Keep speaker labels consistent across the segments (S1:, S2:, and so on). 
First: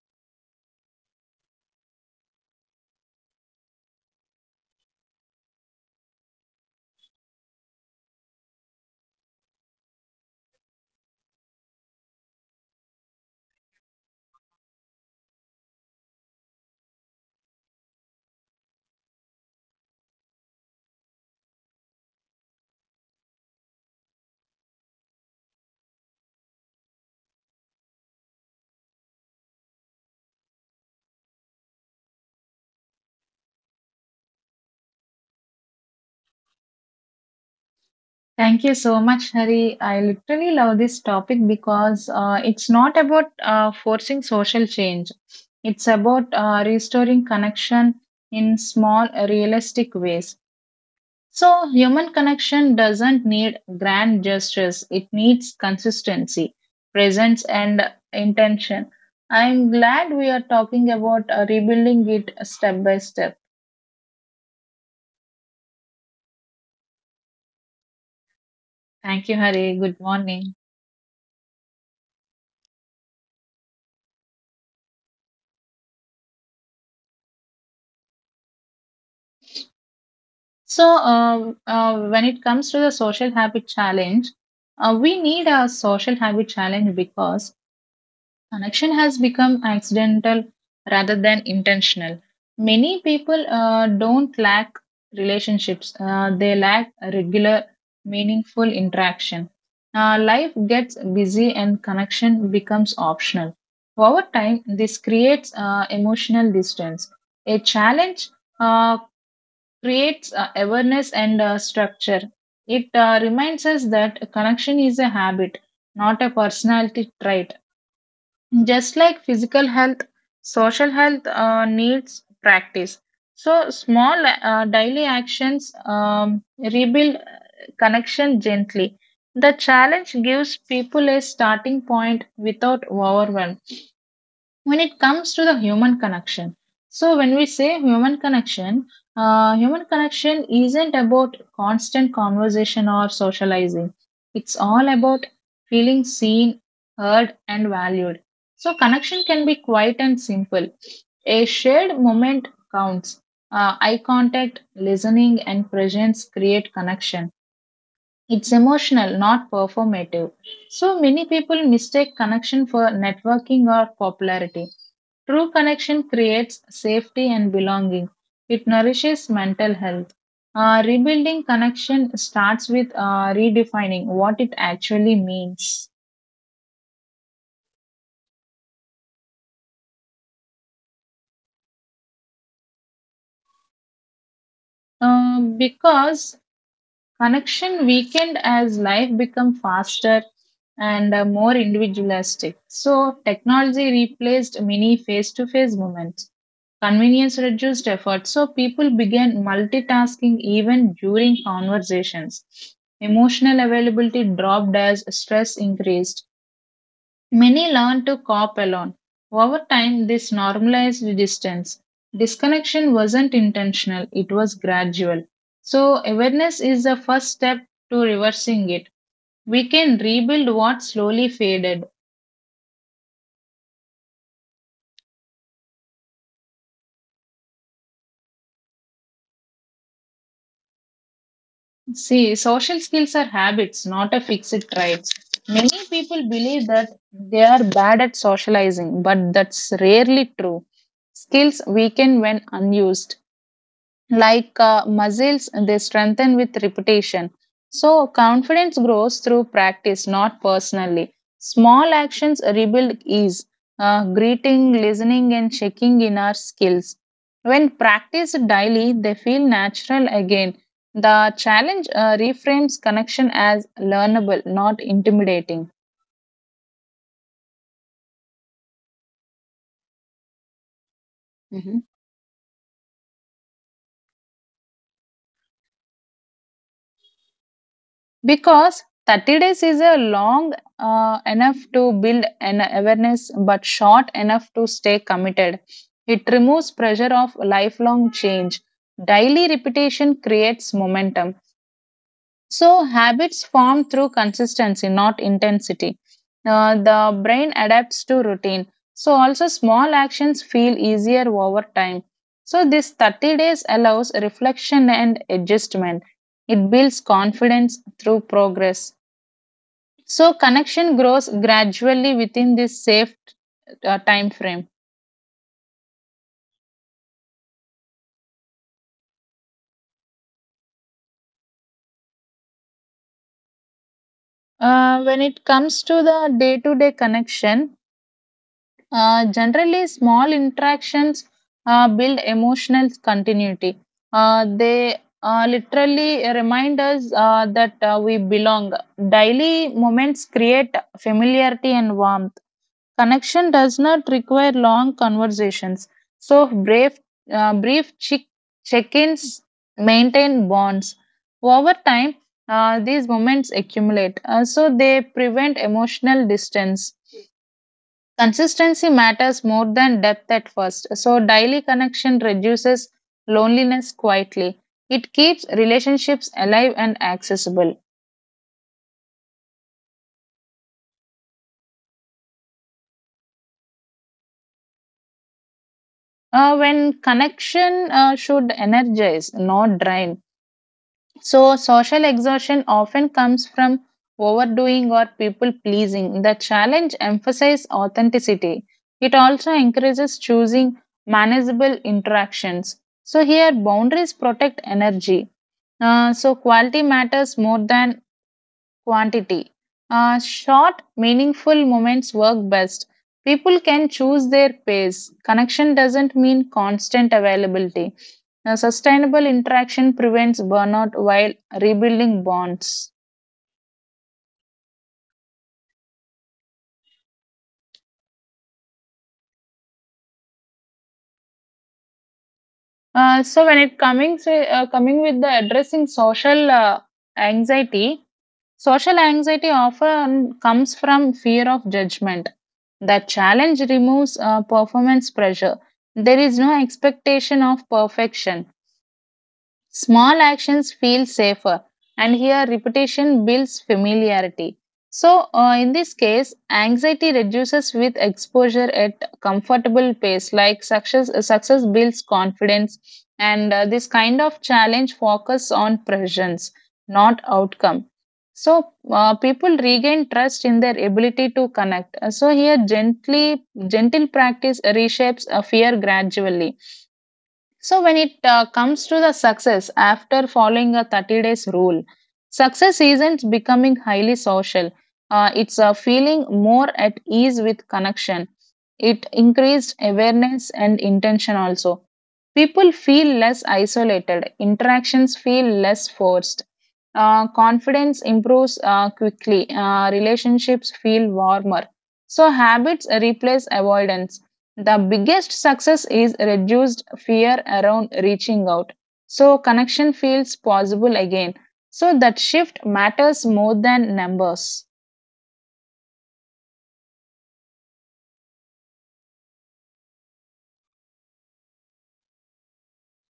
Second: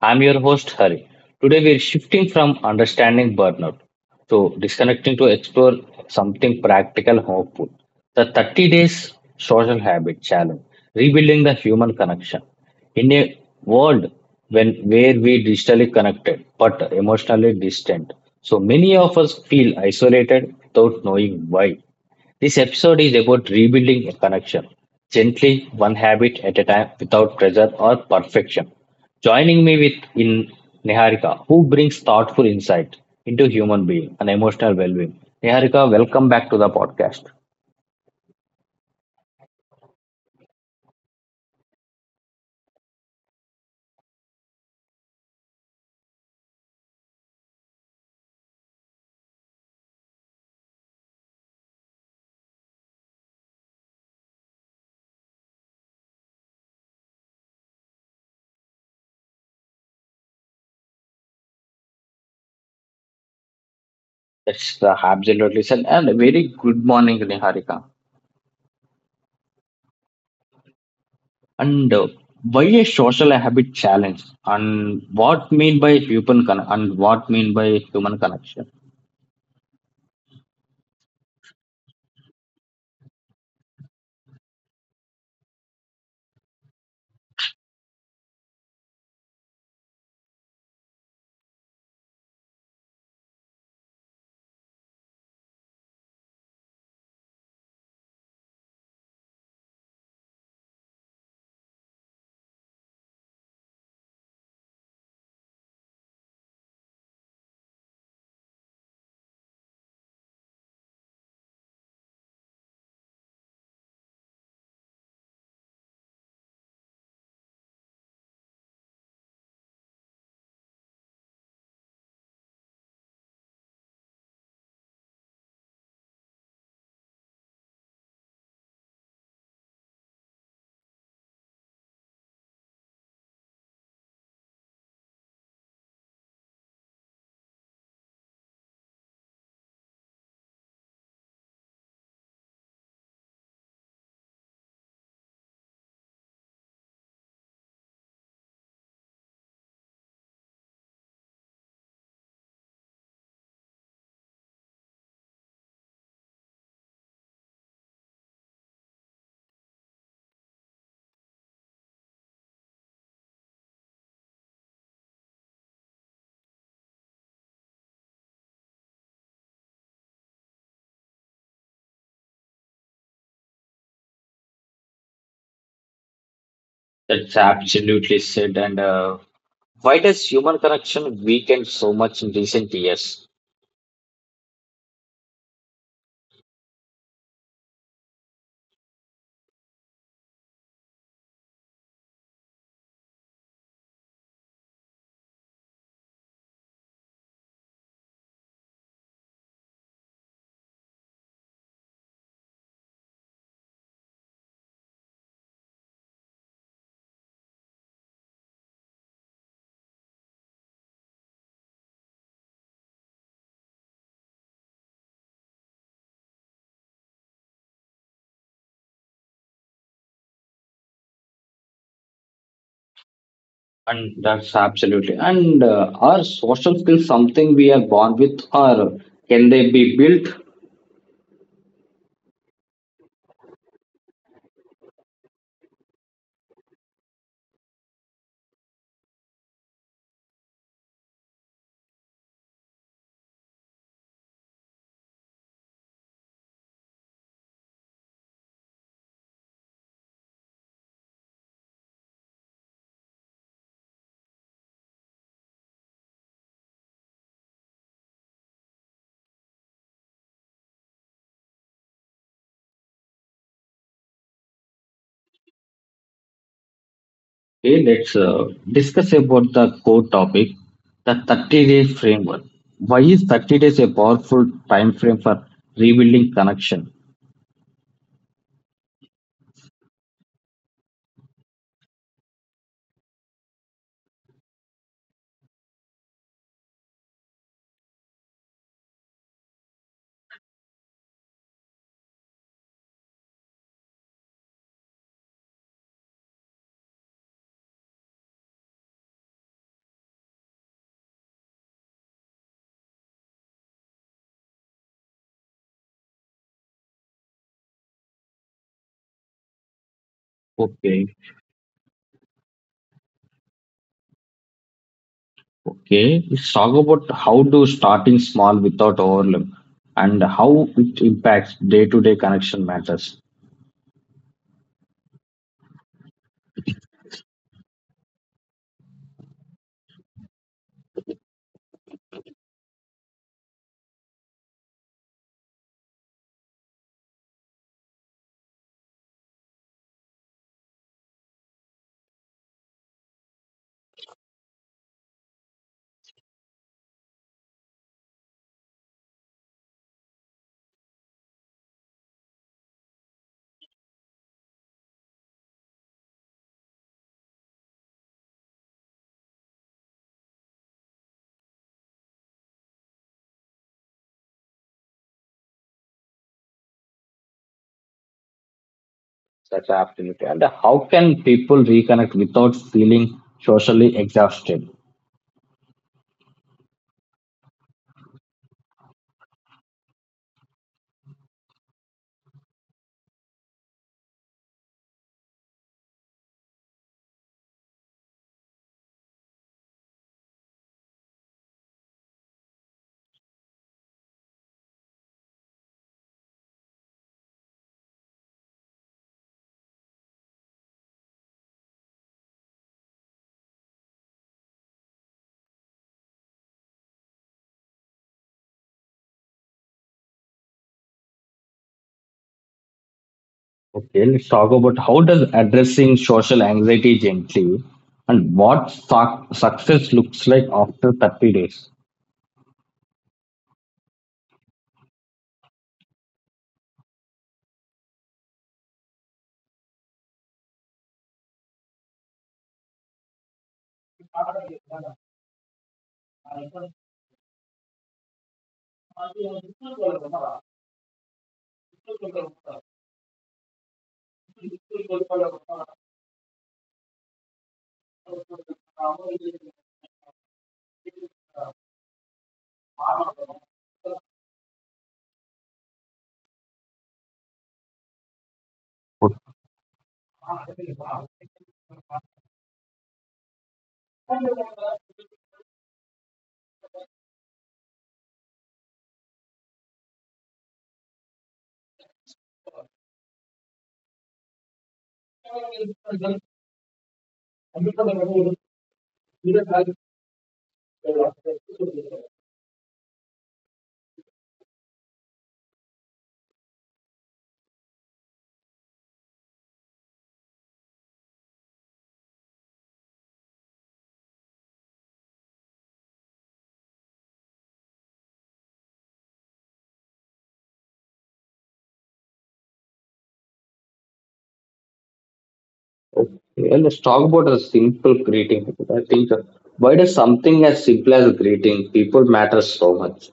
S1: I'm your host, Hari. Today, we're shifting from understanding burnout to disconnecting to explore something practical, hopeful. The 30 days social habit challenge, rebuilding the human connection. In a world when where we digitally connected but emotionally distant, so many of us feel isolated without knowing why. This episode is about rebuilding a connection, gently, one habit at a time, without pressure or perfection. Joining me with in Niharika, who brings thoughtful insight into human being and emotional well-being. Niharika, welcome back to the podcast.
S2: Thank you so much, Hari. I literally love this topic because it's not about forcing social change. It's about restoring connection in small, realistic ways. So, human connection doesn't need grand gestures, it needs consistency, presence, and intention. I'm glad we are talking about rebuilding it step by step.
S1: That's the absolutely said, and a very good morning, Niharika.
S2: Thank you, Hari. Good morning.
S1: And Why a social habit challenge, and what mean by human connection?
S2: When it comes to the social habit challenge, we need a social habit challenge because connection has become accidental rather than intentional. Many people don't lack relationships, they lack a regular, meaningful interaction. Life gets busy and connection becomes optional. Over time, this creates emotional distance. A challenge uh, creates awareness and structure. It reminds us that connection is a habit, not a personality trait. Just like physical health, social health needs practice. So, small daily actions rebuild connection gently. The challenge gives people a starting point without overwhelm. When it comes to the human connection, so when we say human connection, human connection isn't about constant conversation or socializing, it's all about feeling seen, heard, and valued. So connection can be quiet and simple, a shared moment counts. Eye contact, listening, and presence create connection. It's emotional, not performative. So many people mistake connection for networking or popularity. True connection creates safety and belonging. It nourishes mental health. Rebuilding connection starts with redefining what it actually means.
S1: That's absolutely said. And. Why does human connection weaken so much in recent years?
S2: Because connection weakened as life become faster and more individualistic. So technology replaced many face-to-face moments. Convenience reduced effort, so people began multitasking even during conversations. Emotional availability dropped as stress increased. Many learn to cope alone. Over time, this normalized distance. Disconnection wasn't intentional, it was gradual. So, awareness is the first step to reversing it. We can rebuild what slowly faded.
S1: And that's absolutely. And are social skills something we are born with, or can they be built?
S2: See, social skills are habits, not a fixed traits. Many people believe that they are bad at socializing, but that's rarely true. Skills weaken when unused. Like muscles, they strengthen with repetition. So, confidence grows through practice, not personally. Small actions rebuild ease, greeting, listening, and checking in our skills. When practiced daily, they feel natural again. The challenge reframes connection as learnable, not intimidating.
S1: Okay, let's discuss about the core topic, the 30-day framework. Why is 30 days a powerful time frame for rebuilding connection?
S2: Because 30 days is a long enough to build an awareness but short enough to stay committed. It removes pressure of lifelong change. Daily repetition creates momentum. So habits form through consistency, not intensity. The brain adapts to routine. So also small actions feel easier over time. So this 30 days allows reflection and adjustment. It builds confidence through progress. So connection
S1: Okay,
S2: grows gradually within this safe time frame.
S1: okay. Let's talk about how to starting small without overwhelm and how it impacts day to day connection matters.
S2: When it comes to the day-to-day connection, generally small interactions build emotional continuity. They literally remind us that we belong. Daily moments create familiarity and warmth. Connection does not require long conversations, so uh, brief chick- check-ins maintain bonds. Over time, these moments accumulate, so they prevent emotional distance. Consistency matters more than depth at first, so daily connection reduces loneliness quietly. It keeps relationships alive and accessible.
S1: That's absolutely. And how can people reconnect without feeling socially exhausted?
S2: When connection should energize, not drain. So, social exhaustion often comes from overdoing or people pleasing. The challenge emphasizes authenticity. It also encourages choosing manageable interactions. So, here boundaries protect energy. Quality matters more than quantity. Short, meaningful moments work best. People can choose their pace. Connection doesn't mean constant availability. Sustainable interaction prevents burnout while rebuilding bonds.
S1: Okay, let's talk about how does addressing social anxiety gently and what success looks like after 30 days.
S2: So when it coming say, Coming with the addressing social anxiety, social anxiety often comes from fear of judgment. The challenge removes performance pressure. There is no expectation of perfection. Small actions feel safer, and here repetition builds familiarity. In this case, anxiety reduces with exposure at comfortable pace, like success builds confidence, and this kind of challenge focus on presence, not outcome. People regain trust in their ability to connect. Gentle practice reshapes a fear gradually. So, when it comes to the success after following a 30 days rule, success isn't becoming highly social. It's feeling more at ease with connection. It increased awareness and intention also. People feel less isolated, interactions feel less forced. Confidence improves quickly, relationships feel warmer. So, habits replace avoidance. The biggest success is reduced fear around reaching out. So connection feels possible again. So that shift matters more than numbers.
S1: Okay, let's talk about a simple greeting. I think Why does something as simple as greeting people matter so much?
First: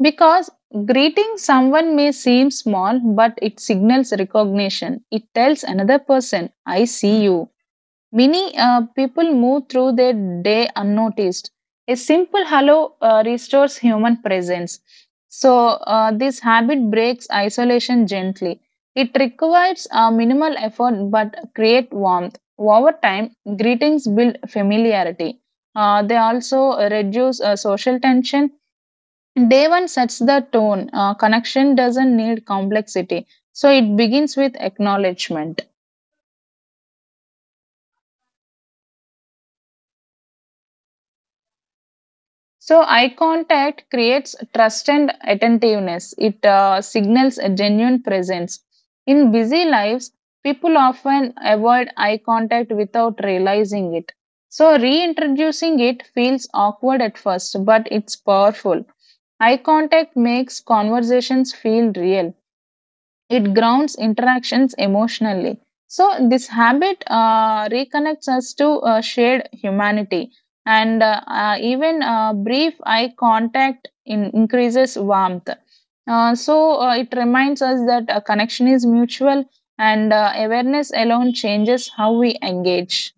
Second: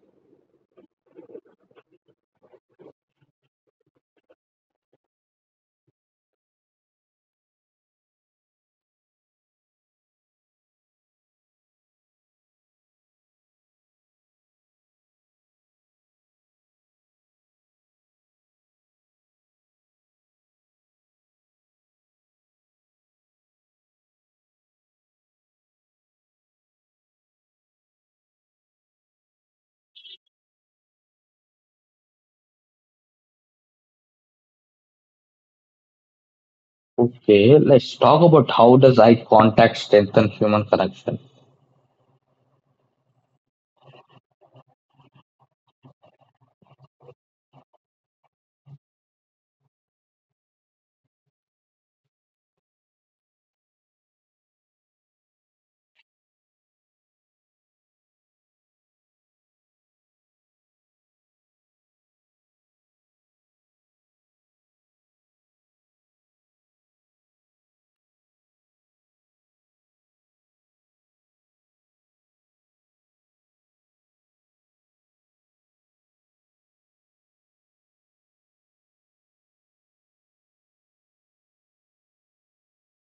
S2: Because greeting someone may seem small, but it signals recognition. It tells another person, I see you. Many people move through their day unnoticed. A simple hello restores human presence. So, this habit breaks isolation gently. It requires minimal effort but create warmth. Over time, greetings build familiarity. They also reduce social tension. Day one sets the tone. Connection doesn't need complexity. So, it begins with acknowledgement.
S1: Okay, let's talk about how does eye contact strengthen human connection.
S2: So, eye contact creates trust and attentiveness. It signals a genuine presence. In busy lives, people often avoid eye contact without realizing it. So, reintroducing it feels awkward at first, but it's powerful. Eye contact makes conversations feel real. It grounds interactions emotionally. So, this habit reconnects us to shared humanity, and even brief eye contact in increases warmth. It reminds us that a connection is mutual, and awareness alone changes how we engage.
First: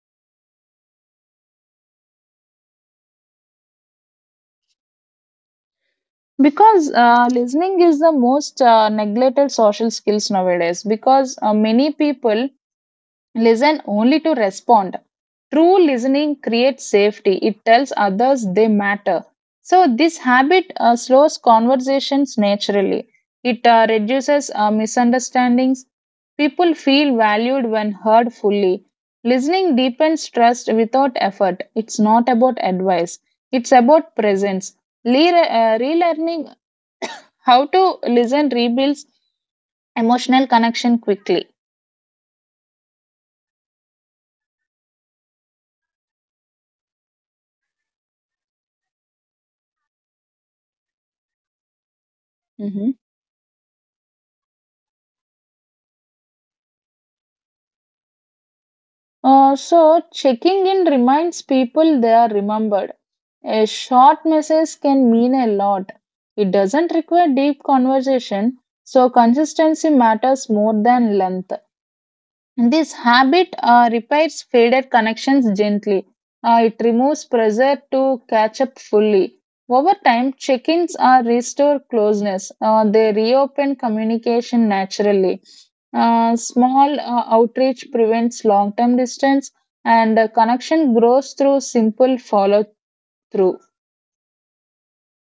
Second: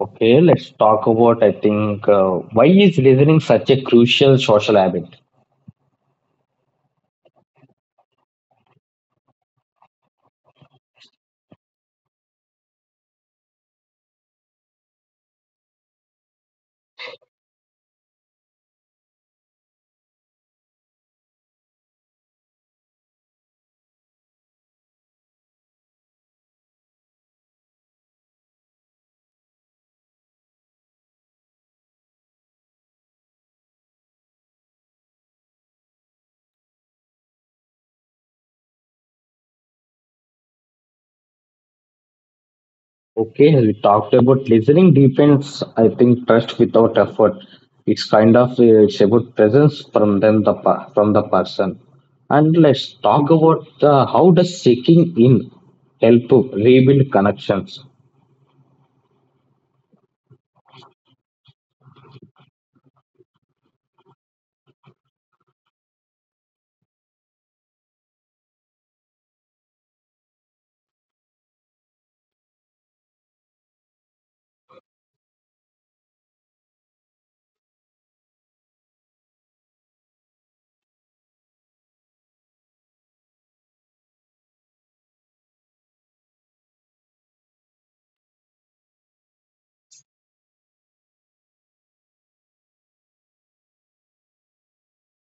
S1: Okay, let's talk about. I think Why is listening such a crucial social habit?
S2: Because listening is the most neglected social skills nowadays because many people listen only to respond. True listening creates safety, it tells others they matter. So, this habit slows conversations naturally, it reduces misunderstandings. People feel valued when heard fully. Listening deepens trust without effort. It's not about advice, it's about presence. Relearning how to listen rebuilds emotional connection quickly.
S1: Okay, we talked about listening depends, I think, trust without effort. It's kind of, it's about presence from them from the person. And
S2: Mhm.
S1: let's talk about how does checking in help to rebuild connections?
S2: Checking in reminds people they are remembered. A short message can mean a lot. It doesn't require deep conversation, so consistency matters more than length. This habit repairs faded connections gently. It removes pressure to catch up fully. Over time, check ins restore closeness, they reopen communication naturally. Small outreach prevents long term distance, and connection grows through simple follow through.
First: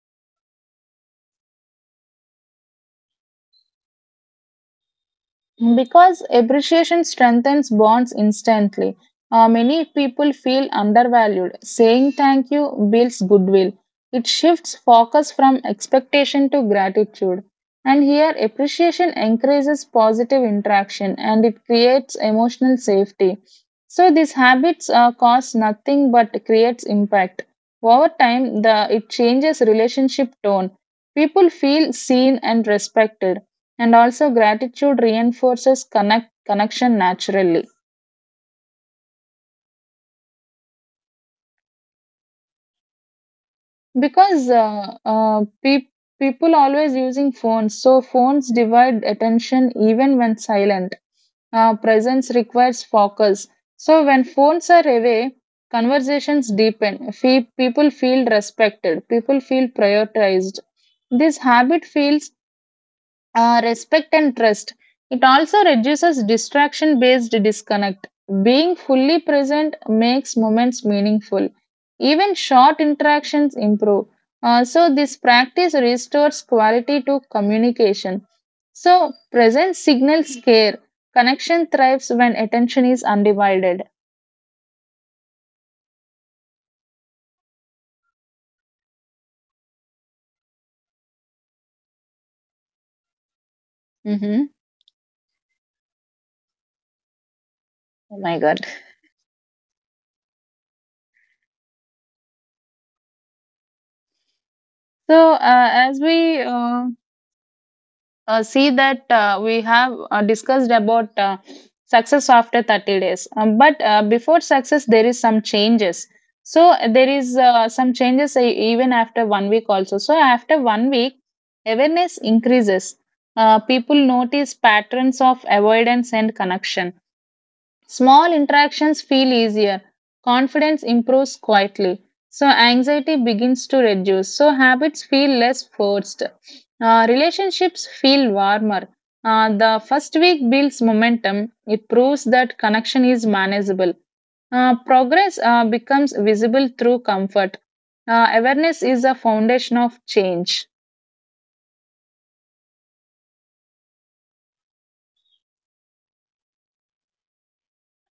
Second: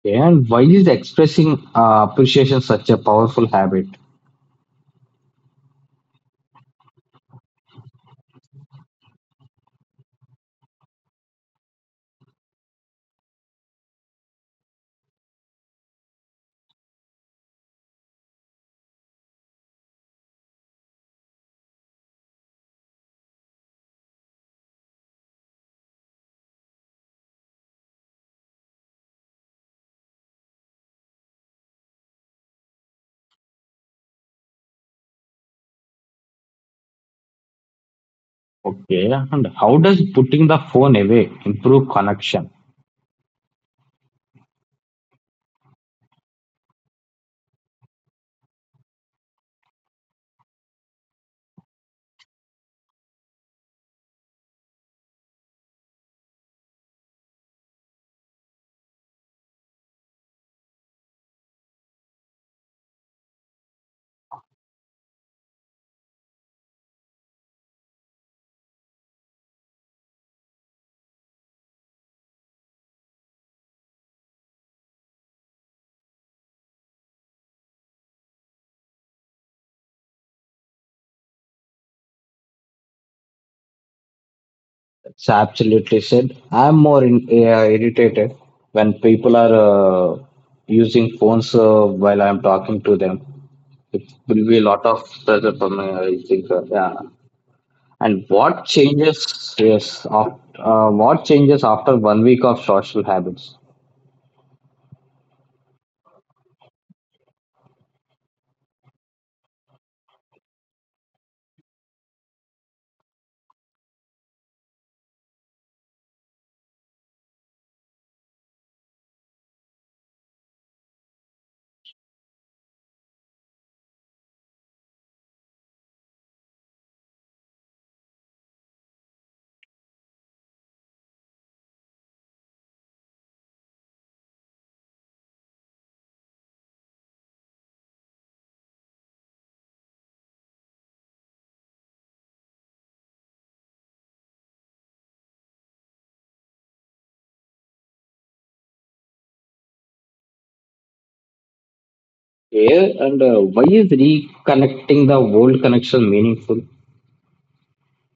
S1: Okay, and why is expressing appreciation such a powerful habit?
S2: Because appreciation strengthens bonds instantly. Many people feel undervalued. Saying thank you builds goodwill. It shifts focus from expectation to gratitude. And here, appreciation encourages positive interaction and it creates emotional safety. So, these habits cost nothing but creates impact. Over time, it changes relationship tone. People feel seen and respected, and also gratitude reinforces connection naturally.
S1: Okay, and how does putting the phone away improve connection?
S2: Because people always using phones, so phones divide attention even when silent. Presence requires focus, so when phones are away, conversations deepen. People feel respected, people feel prioritized. This habit feels respect and trust. It also reduces distraction based disconnect. Being fully present makes moments meaningful. Even short interactions improve. This practice restores quality to communication. So, presence signals care. Connection thrives when attention is undivided.
S1: It's absolutely said. I'm more in, irritated when people are using phones while I'm talking to them. It will
S2: Mhm.
S1: be a lot of pressure for me, I think. Yeah.
S2: Oh
S1: And
S2: my god.
S1: what changes? Yes, what changes after 1 week of social habits?
S2: As we see that we have discussed about success after 30 days. But before success there is some changes, so there is some changes even after one week also. So after one week awareness increases, people notice patterns of avoidance and connection. Small interactions feel easier. Confidence improves quietly. So anxiety begins to reduce. So habits feel less forced. Relationships feel warmer. The first week builds momentum. It proves that connection is manageable. Progress becomes visible through comfort. Awareness is the foundation of change.
S1: Yeah, and why is reconnecting the old connection meaningful?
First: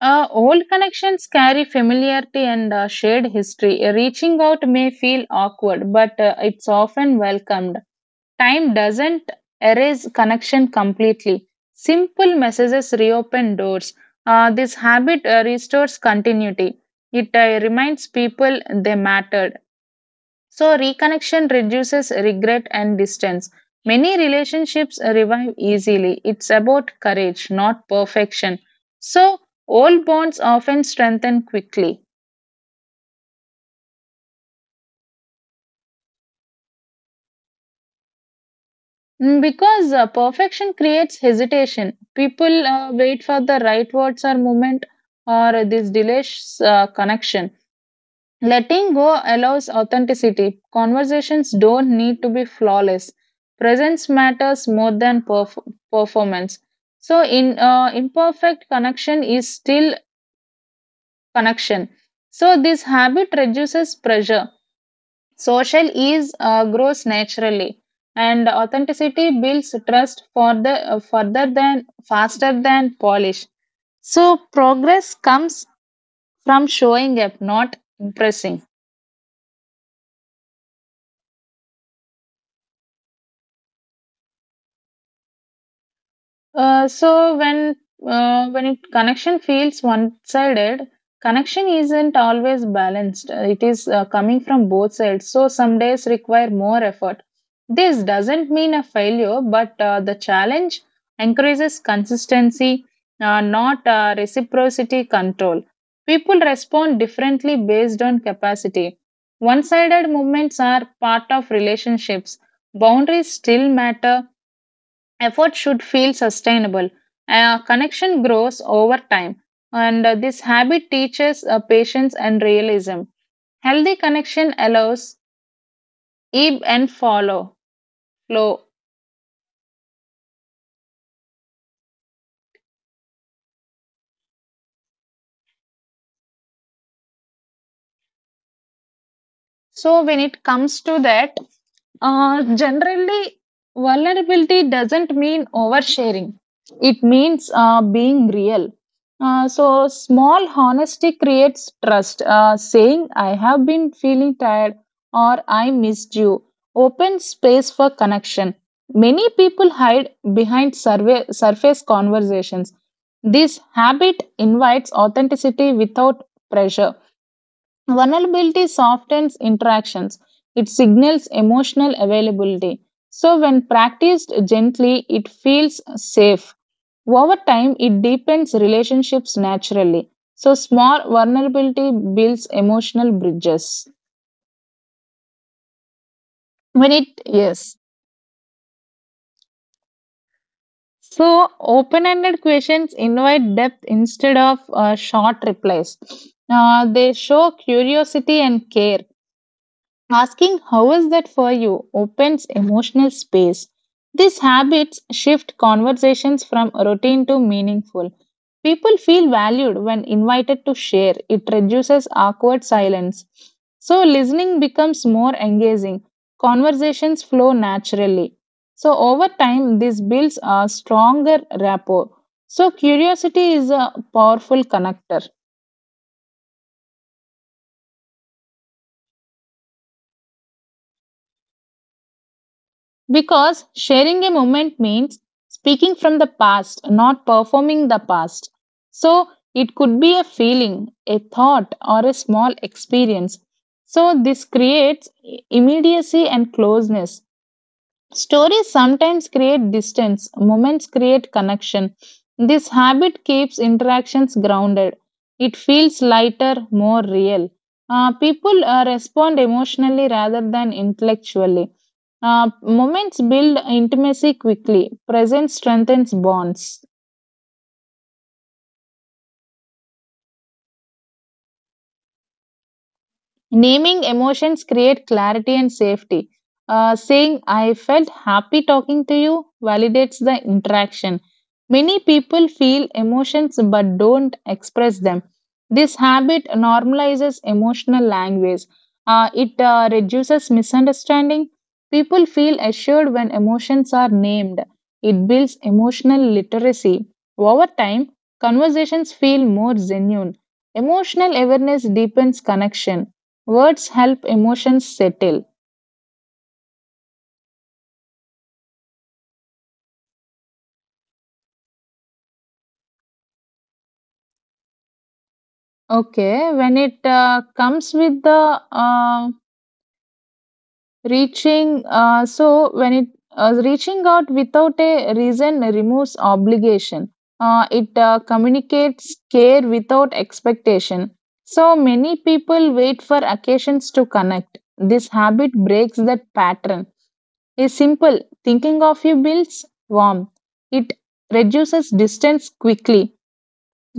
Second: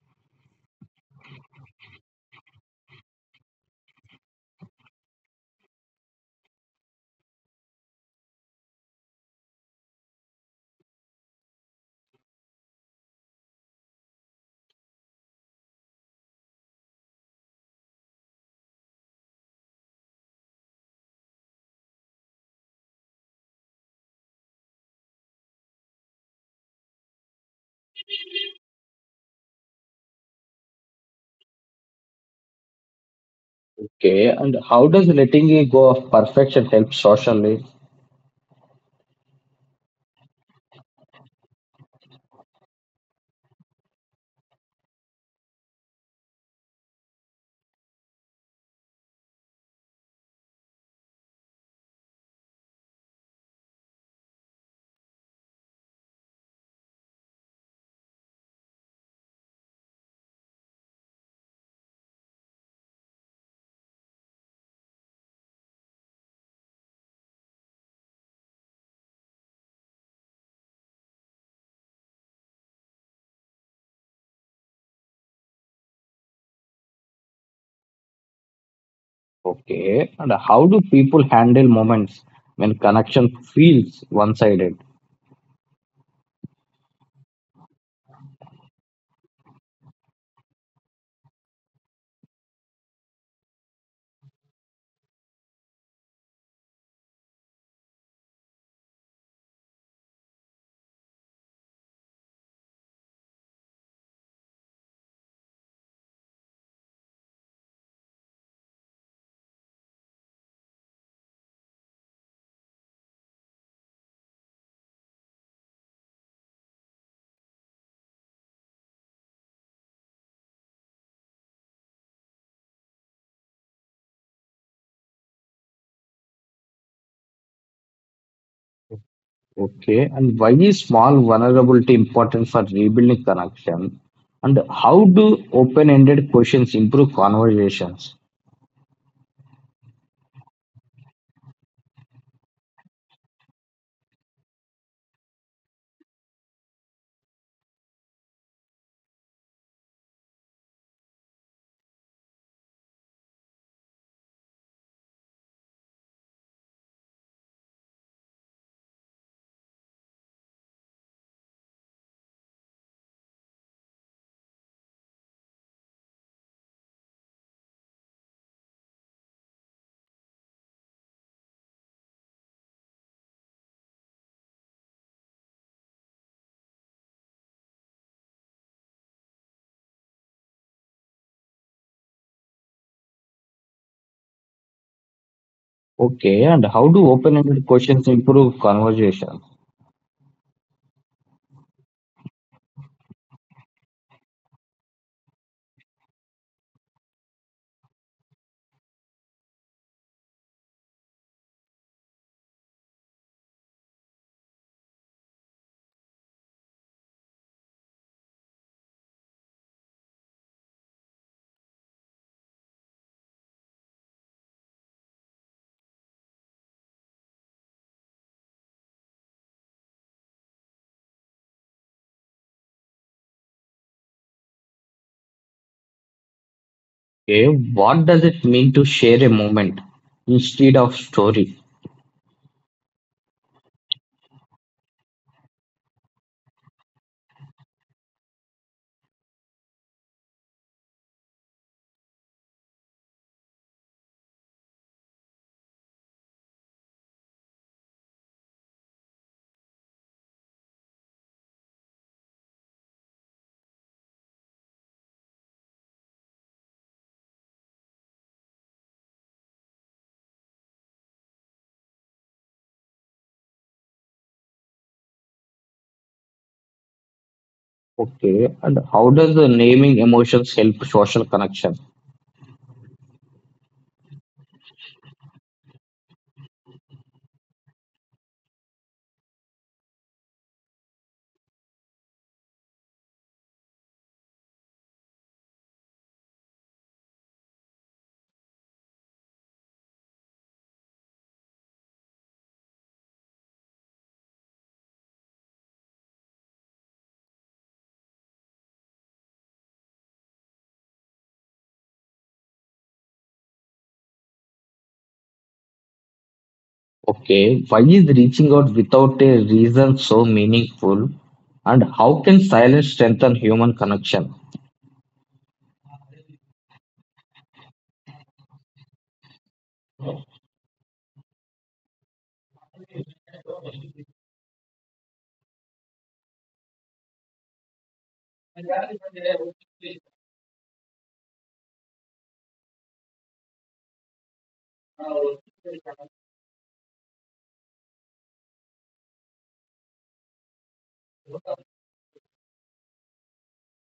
S2: Old connections carry familiarity and shared history. Reaching out may feel awkward, but it's often welcomed. Time doesn't erase connection completely. Simple messages reopen doors. This habit restores continuity. It reminds people they matter. So, reconnection reduces regret and distance. Many relationships revive easily. It's about courage, not perfection. So, old bonds often strengthen quickly.
S1: Okay, and how does letting it go of perfection help socially?
S2: Because perfection creates hesitation. People wait for the right words or moment, or this delays connection. Letting go allows authenticity. Conversations don't need to be flawless. Presence matters more than performance. So, in imperfect connection is still connection. So, this habit reduces pressure. Social ease grows naturally, and authenticity builds trust for the further than faster than polish. So, progress comes from showing up, not impressing.
S1: Okay. And how do people handle moments when connection feels one-sided?
S2: So when it connection feels one-sided, connection isn't always balanced. It is coming from both sides. So some days require more effort. This doesn't mean a failure, but the challenge encourages consistency, not reciprocity control. People respond differently based on capacity. One-sided movements are part of relationships. Boundaries still matter, effort should feel sustainable. A connection grows over time, and this habit teaches patience and realism. Healthy connection allows ebb and follow flow.
S1: Okay. And why is small vulnerability important for rebuilding connection? And how do open-ended questions improve conversations?
S2: So when it comes to that, generally vulnerability doesn't mean oversharing. It means being real. So small honesty creates trust. Saying I have been feeling tired or I missed you open space for connection. Many people hide behind survey, surface conversations. This habit invites authenticity without pressure. Vulnerability softens interactions, it signals emotional availability. So, when practiced gently, it feels safe. Over time, it deepens relationships naturally. So, small vulnerability builds emotional bridges.
S1: Okay. And how do open-ended
S2: Yes.
S1: questions improve conversations?
S2: So, open ended questions invite depth instead of short replies. They show curiosity and care. Asking how is that for you opens emotional space. These habits shift conversations from routine to meaningful. People feel valued when invited to share. It reduces awkward silence. So, listening becomes more engaging. Conversations flow naturally. So, over time, this builds a stronger rapport. So, curiosity is a powerful connector.
S1: Okay. What does it mean to share a moment instead of story?
S2: Because sharing a moment means speaking from the past, not performing the past. So it could be a feeling, a thought, or a small experience. So this creates immediacy and closeness. Stories sometimes create distance, moments create connection. This habit keeps interactions grounded. It feels lighter, more real. People respond emotionally rather than intellectually. Moments build intimacy quickly, presence strengthens bonds.
S1: Okay. And how does the naming emotions help social connection?
S2: Naming emotions create clarity and safety. Saying, I felt happy talking to you validates the interaction. Many people feel emotions but don't express them. This habit normalizes emotional language. It reduces misunderstanding. People feel assured when emotions are named. It builds emotional literacy. Over time, conversations feel more genuine. Emotional awareness deepens connection. Words help emotions settle.
S1: Okay, why is reaching out without a reason so meaningful? And how can silence strengthen human connection?
S2: Okay, when it comes with the reaching, so when it reaching out without a reason removes obligation. It communicates care without expectation. So many people wait for occasions to connect. This habit breaks that pattern. A simple thinking of you builds warmth. It reduces distance quickly.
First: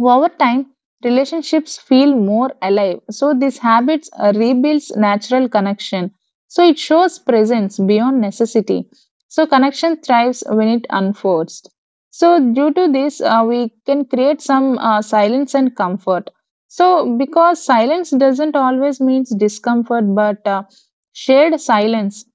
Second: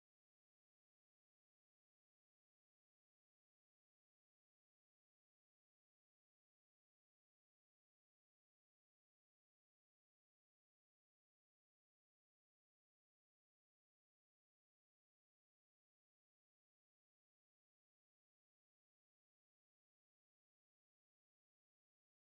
S2: Over time, relationships feel more alive. So these habits rebuilds natural connection. So it shows presence beyond necessity. So connection thrives when it unfolds. So due to this, we can create some silence and comfort. So because silence doesn't always means discomfort, but shared silence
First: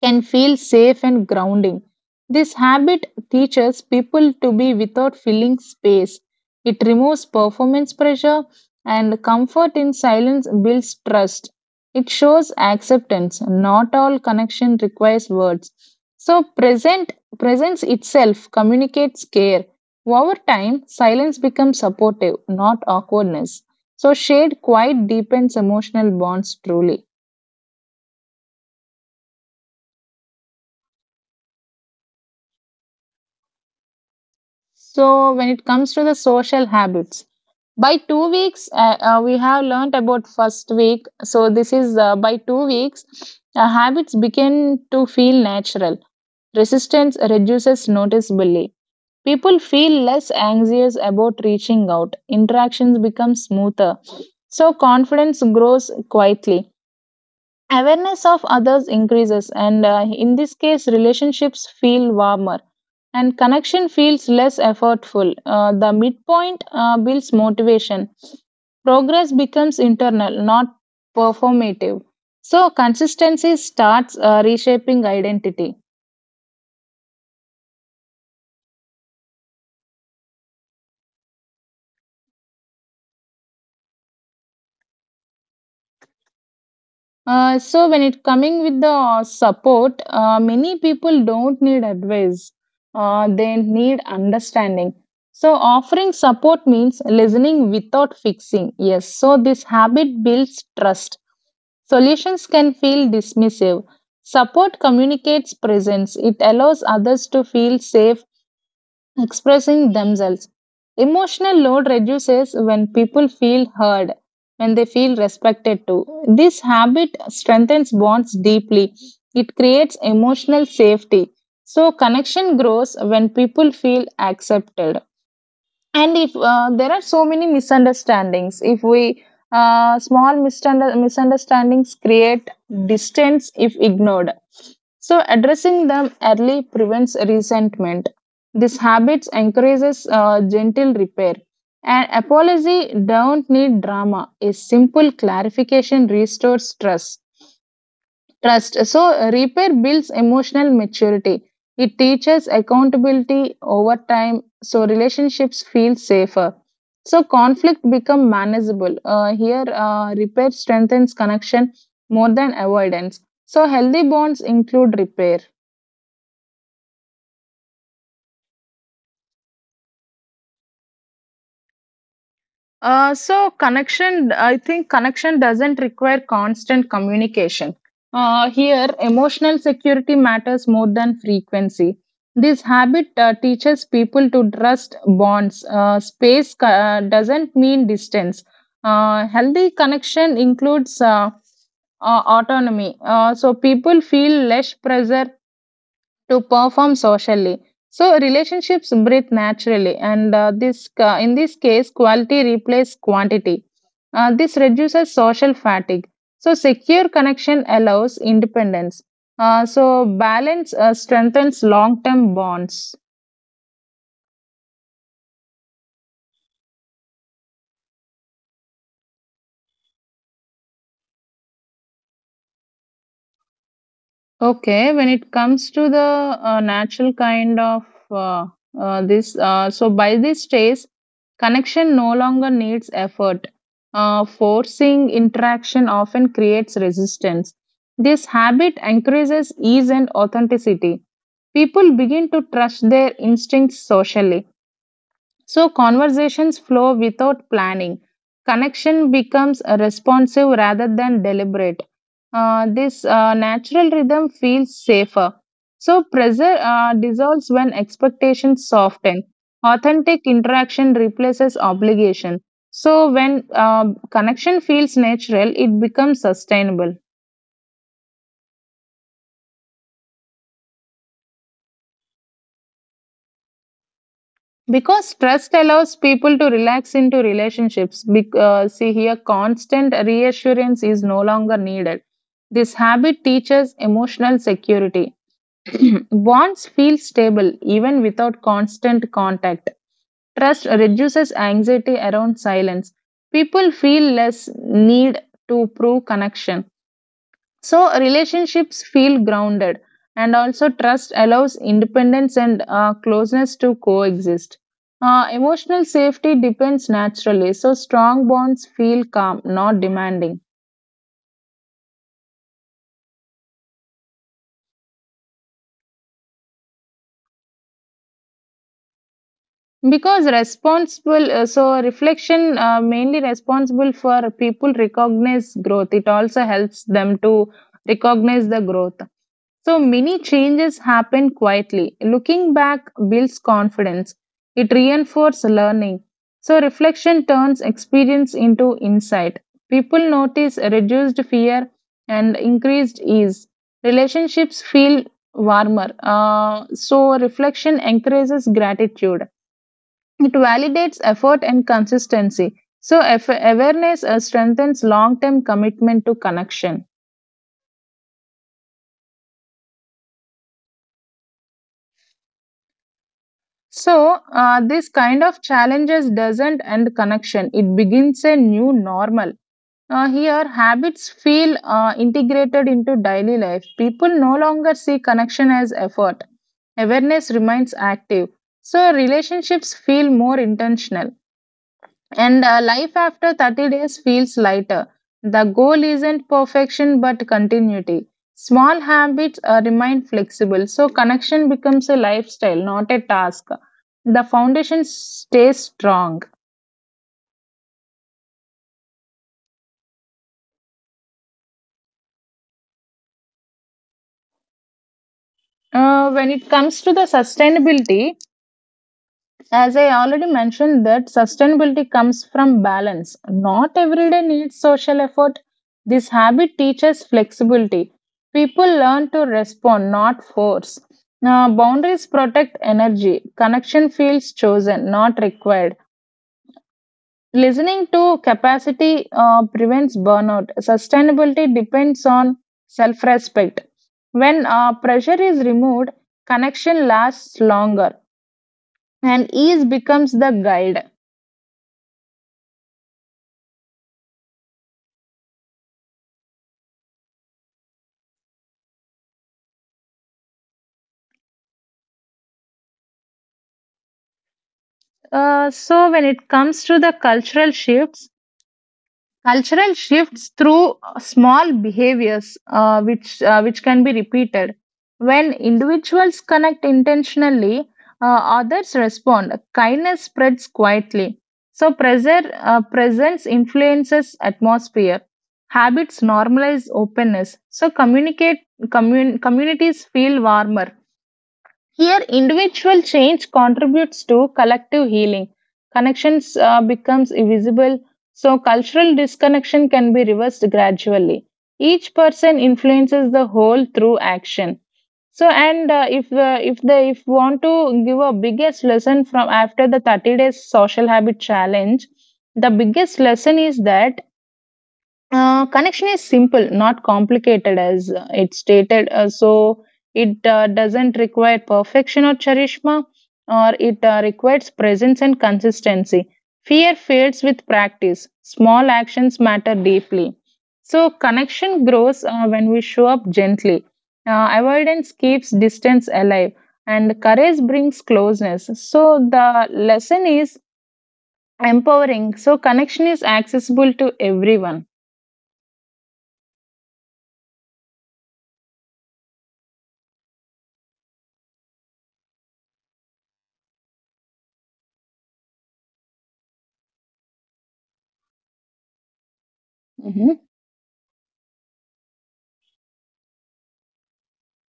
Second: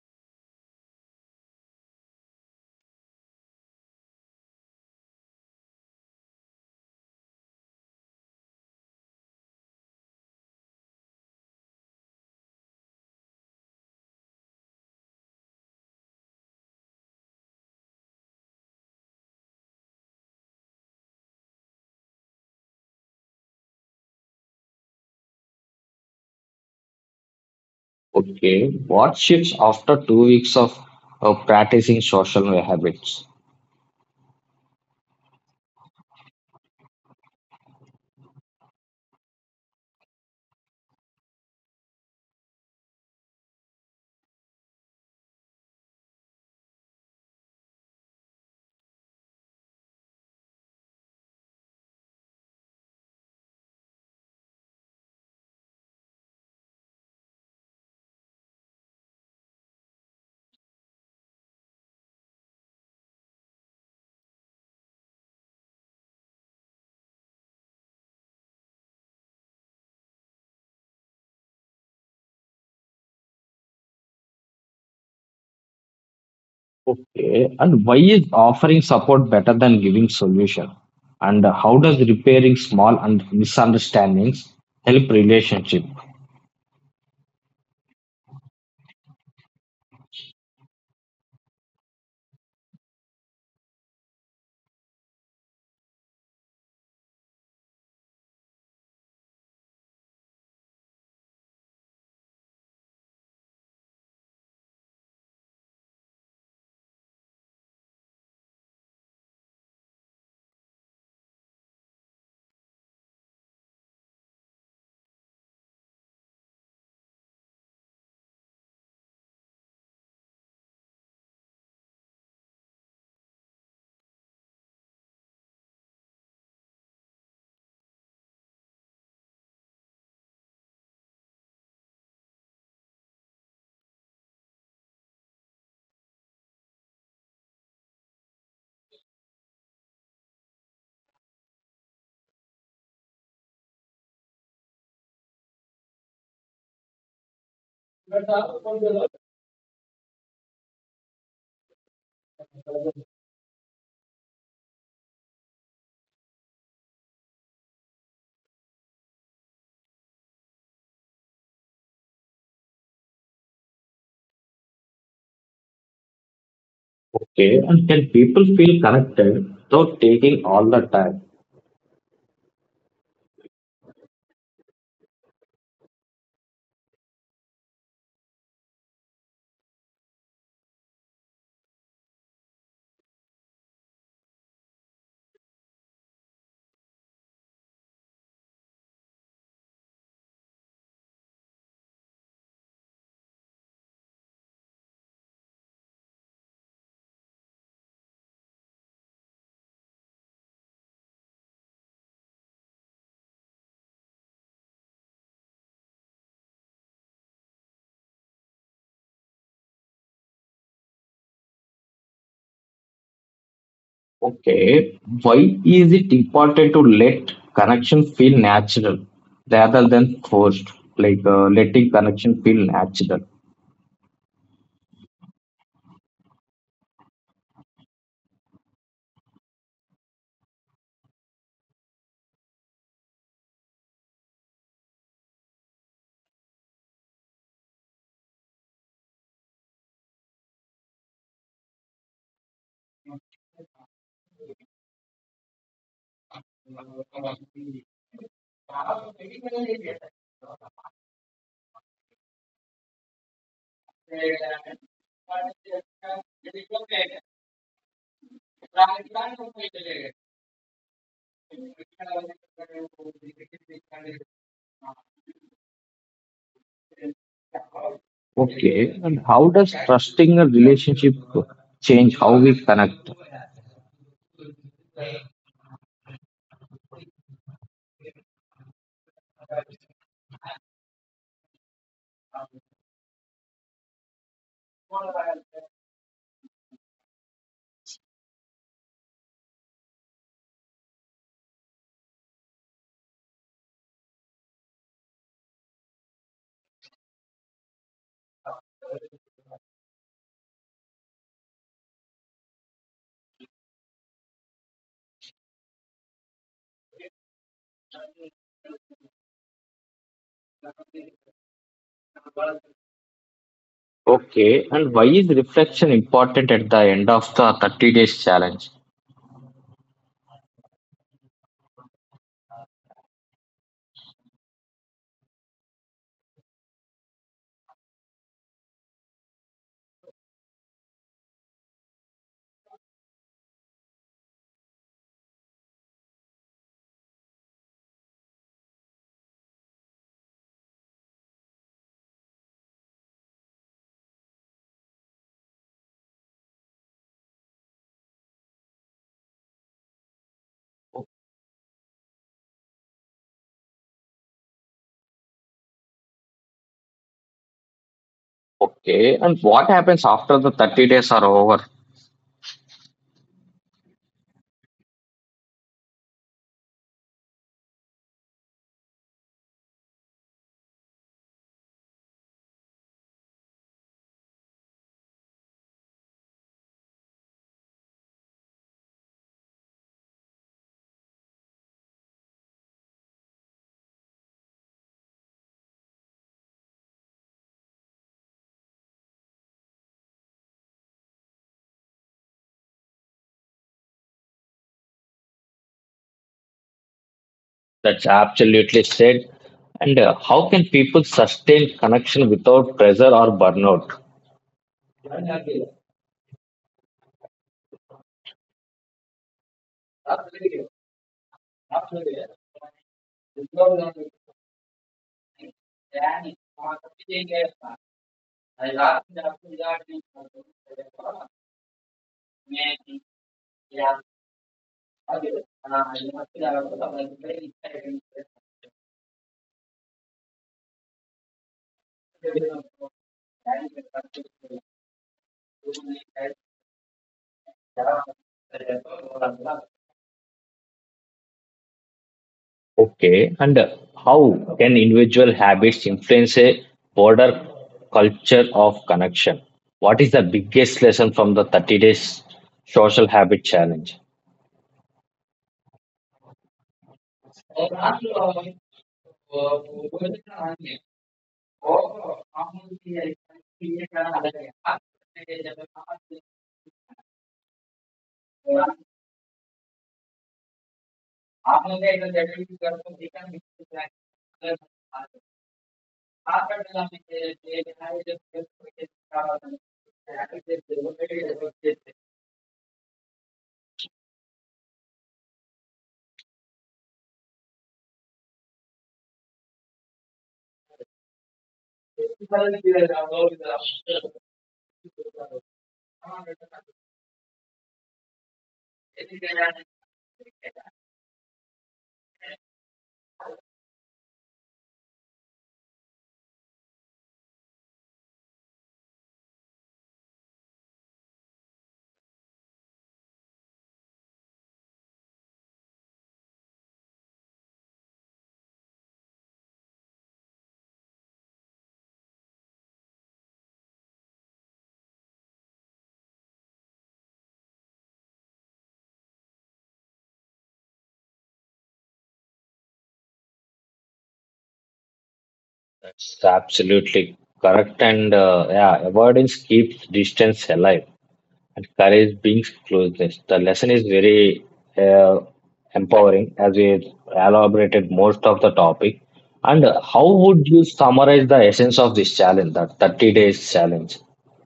S2: can feel safe and grounding. This habit teaches people to be without filling space. It removes performance pressure and comfort in silence builds trust. It shows acceptance. Not all connection requires words. So present presence itself communicates care. Over time, silence becomes supportive, not awkwardness. So shade quite deepens emotional bonds truly.
S1: Okay, what shifts after 2 weeks of practicing social habits?
S2: So when it comes to the social habits, by 2 weeks we have learned about first week so this is by 2 weeks habits begin to feel natural, resistance reduces noticeably, people feel less anxious about reaching out, interactions become smoother, so confidence grows quietly. Awareness of others increases, and in this case, relationships feel warmer and connection feels less effortful. The midpoint builds motivation. Progress becomes internal, not performative. So, consistency starts reshaping identity.
S1: Okay, and why is offering support better than giving solution? And how does repairing small and misunderstandings help relationship?
S2: So when it coming with the support, many people don't need advice. They need understanding. So offering support means listening without fixing. Yes. So this habit builds trust. Solutions can feel dismissive. Support communicates presence. It allows others to feel safe expressing themselves. Emotional load reduces when people feel heard, when they feel respected too. This habit strengthens bonds deeply. It creates emotional safety. So, connection grows when people feel accepted, and if there are so many misunderstandings, if we misunderstandings create distance if ignored, so addressing them early prevents resentment. This habit encourages gentle repair, and apology don't need drama, a simple clarification restores trust. So, repair builds emotional maturity. It teaches accountability over time, so relationships feel safer. So, conflict become manageable. Here, repair strengthens connection more than avoidance. So, healthy bonds include repair.
S1: Okay, and can people feel connected without taking all the time?
S2: So connection, I think connection doesn't require constant communication. Here, emotional security matters more than frequency. This habit teaches people to trust bonds. Space doesn't mean distance. Healthy connection includes autonomy. So people feel less pressure to perform socially. So relationships breathe naturally, and in this case, quality replaces quantity. This reduces social fatigue. So secure connection allows independence. So balance strengthens long-term bonds.
S1: Okay, why is it important to let connection feel natural rather than forced? Letting connection feel natural.
S2: Okay, when it comes to the natural kind of uh, this, so by this stage, connection no longer needs effort. Forcing interaction often creates resistance. This habit encourages ease and authenticity. People begin to trust their instincts socially. So conversations flow without planning. Connection becomes responsive rather than deliberate. This natural rhythm feels safer. So pressure dissolves when expectations soften. Authentic interaction replaces obligation. So when connection feels natural, it becomes sustainable.
S1: Okay, and how does trusting a relationship change how we connect?
S2: Because trust allows people to relax into relationships. See here, constant reassurance is no longer needed. This habit teaches emotional security. Bonds feel stable even without constant contact. Trust reduces anxiety around silence. People feel less need to prove connection. So relationships feel grounded, and also trust allows independence and closeness to coexist. Emotional safety depends naturally, so strong bonds feel calm, not demanding.
S1: Okay, and why is reflection important at the end of the 30 days challenge?
S2: So reflection mainly responsible for people recognize growth. It also helps them to recognize the growth. So many changes happen quietly. Looking back builds confidence. It reinforces learning. So reflection turns experience into insight. People notice reduced fear and increased ease. Relationships feel warmer. So reflection encourages gratitude. It validates effort and consistency. So awareness strengthens long-term commitment to connection.
S1: Okay, and what happens after the 30 days are over?
S2: So, this kind of challenges doesn't end connection. It begins a new normal. Here, habits feel integrated into daily life. People no longer see connection as effort. Awareness remains active. So, relationships feel more intentional. And life after 30 days feels lighter. The goal isn't perfection but continuity. Small habits remain flexible, so connection becomes a lifestyle, not a task. The foundation stays strong.
S1: That's absolutely said. And how can people sustain connection without pressure or burnout?
S2: When it comes to the sustainability, as I already mentioned, that sustainability comes from balance. Not every day needs social effort. This habit teaches flexibility. People learn to respond, not force. Boundaries protect energy. Connection feels chosen, not required. Listening to capacity prevents burnout. Sustainability depends on self respect. When pressure is removed, connection lasts longer and ease becomes the guide.
S1: Okay. And how can individual habits influence a broader culture of connection? What is the biggest lesson from the 30 days social habit challenge?
S2: So when it comes to the cultural shifts through small behaviors, which can be repeated. When individuals connect intentionally, others respond. Kindness spreads quietly. So presence influences atmosphere. Habits normalize openness. So communities feel warmer, here, individual change contributes to collective healing. Connections becomes invisible, so cultural disconnection can be reversed gradually. Each person influences the whole through action. So, and if want to give a biggest lesson from after the 30 days social habit challenge, the biggest lesson is that connection is simple, not complicated as it stated. So it doesn't require perfection or charisma, or it requires presence and consistency. Fear fades with practice. Small actions matter deeply. So connection grows when we show up gently. Avoidance keeps distance alive, and courage brings closeness. So the lesson is empowering. So connection is accessible to everyone.
S1: That's absolutely correct. And yeah, avoidance keeps distance alive, and courage brings closeness. The lesson is very uh, empowering, as we elaborated most of the topic. And how
S2: Mhm.
S1: would you summarize the essence of this challenge, that 30 days challenge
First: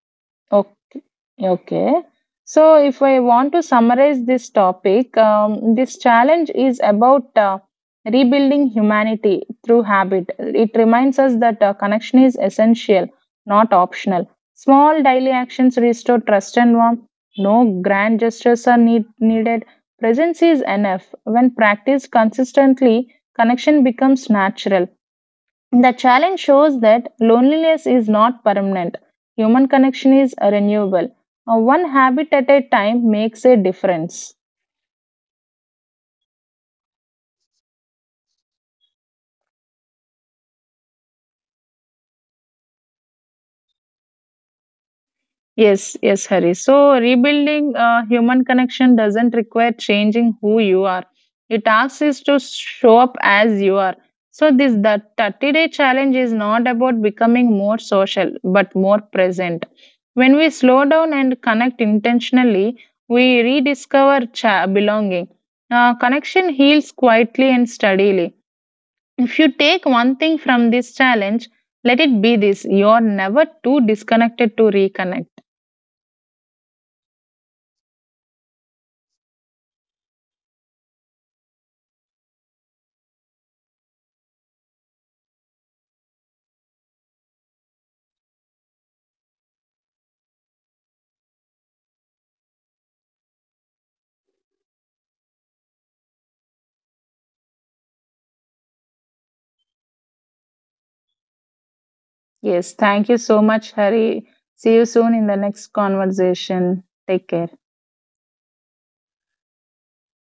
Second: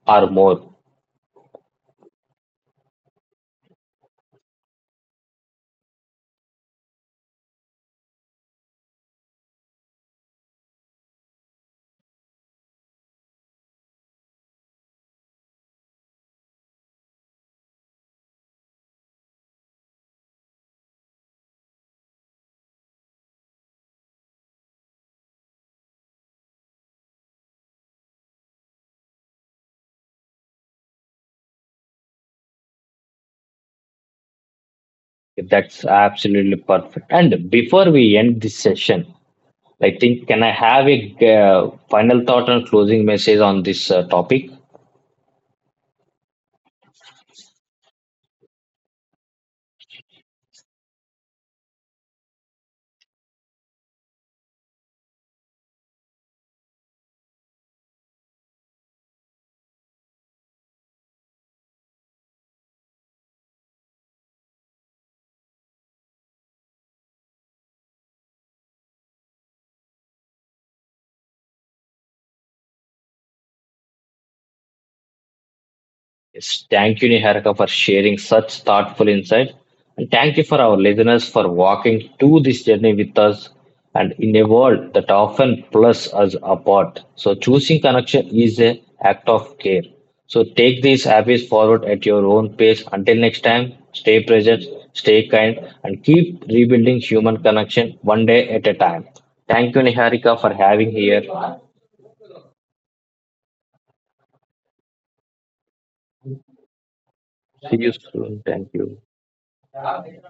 S1: or more?
S2: Okay. Okay. So, if I want to summarize this topic, this challenge is about rebuilding humanity through habit. It reminds us that connection is essential, not optional. Small daily actions restore trust and warmth. No grand gestures are needed. Presence is enough. When practiced consistently, connection becomes natural. The challenge shows that loneliness is not permanent. Human connection is renewable. One habit at a time makes a difference.
S1: That's absolutely perfect. And before we end this session, I think, can I have a final thought and closing message on this topic?
S2: Yes, yes, Hari. So, rebuilding human connection doesn't require changing who you are. It asks is to show up as you are. So, this the 30-day challenge is not about becoming more social but more present. When we slow down and connect intentionally, we rediscover belonging. Connection heals quietly and steadily. If you take one thing from this challenge, let it be this you are never too disconnected to reconnect.
S1: Yes, thank you, Niharika, for sharing such thoughtful insights. And thank you for our listeners for walking through this journey with us, and in a world that often plus us apart. So choosing connection is a act of care. So take these habits forward at your own pace. Until next time, stay present, stay kind, and keep rebuilding human connection one day at a time. Thank you, Niharika, for having here.
S2: Yes, thank you so much, Hari. See you soon in the next conversation. Take care.
S1: See you soon. Thank you.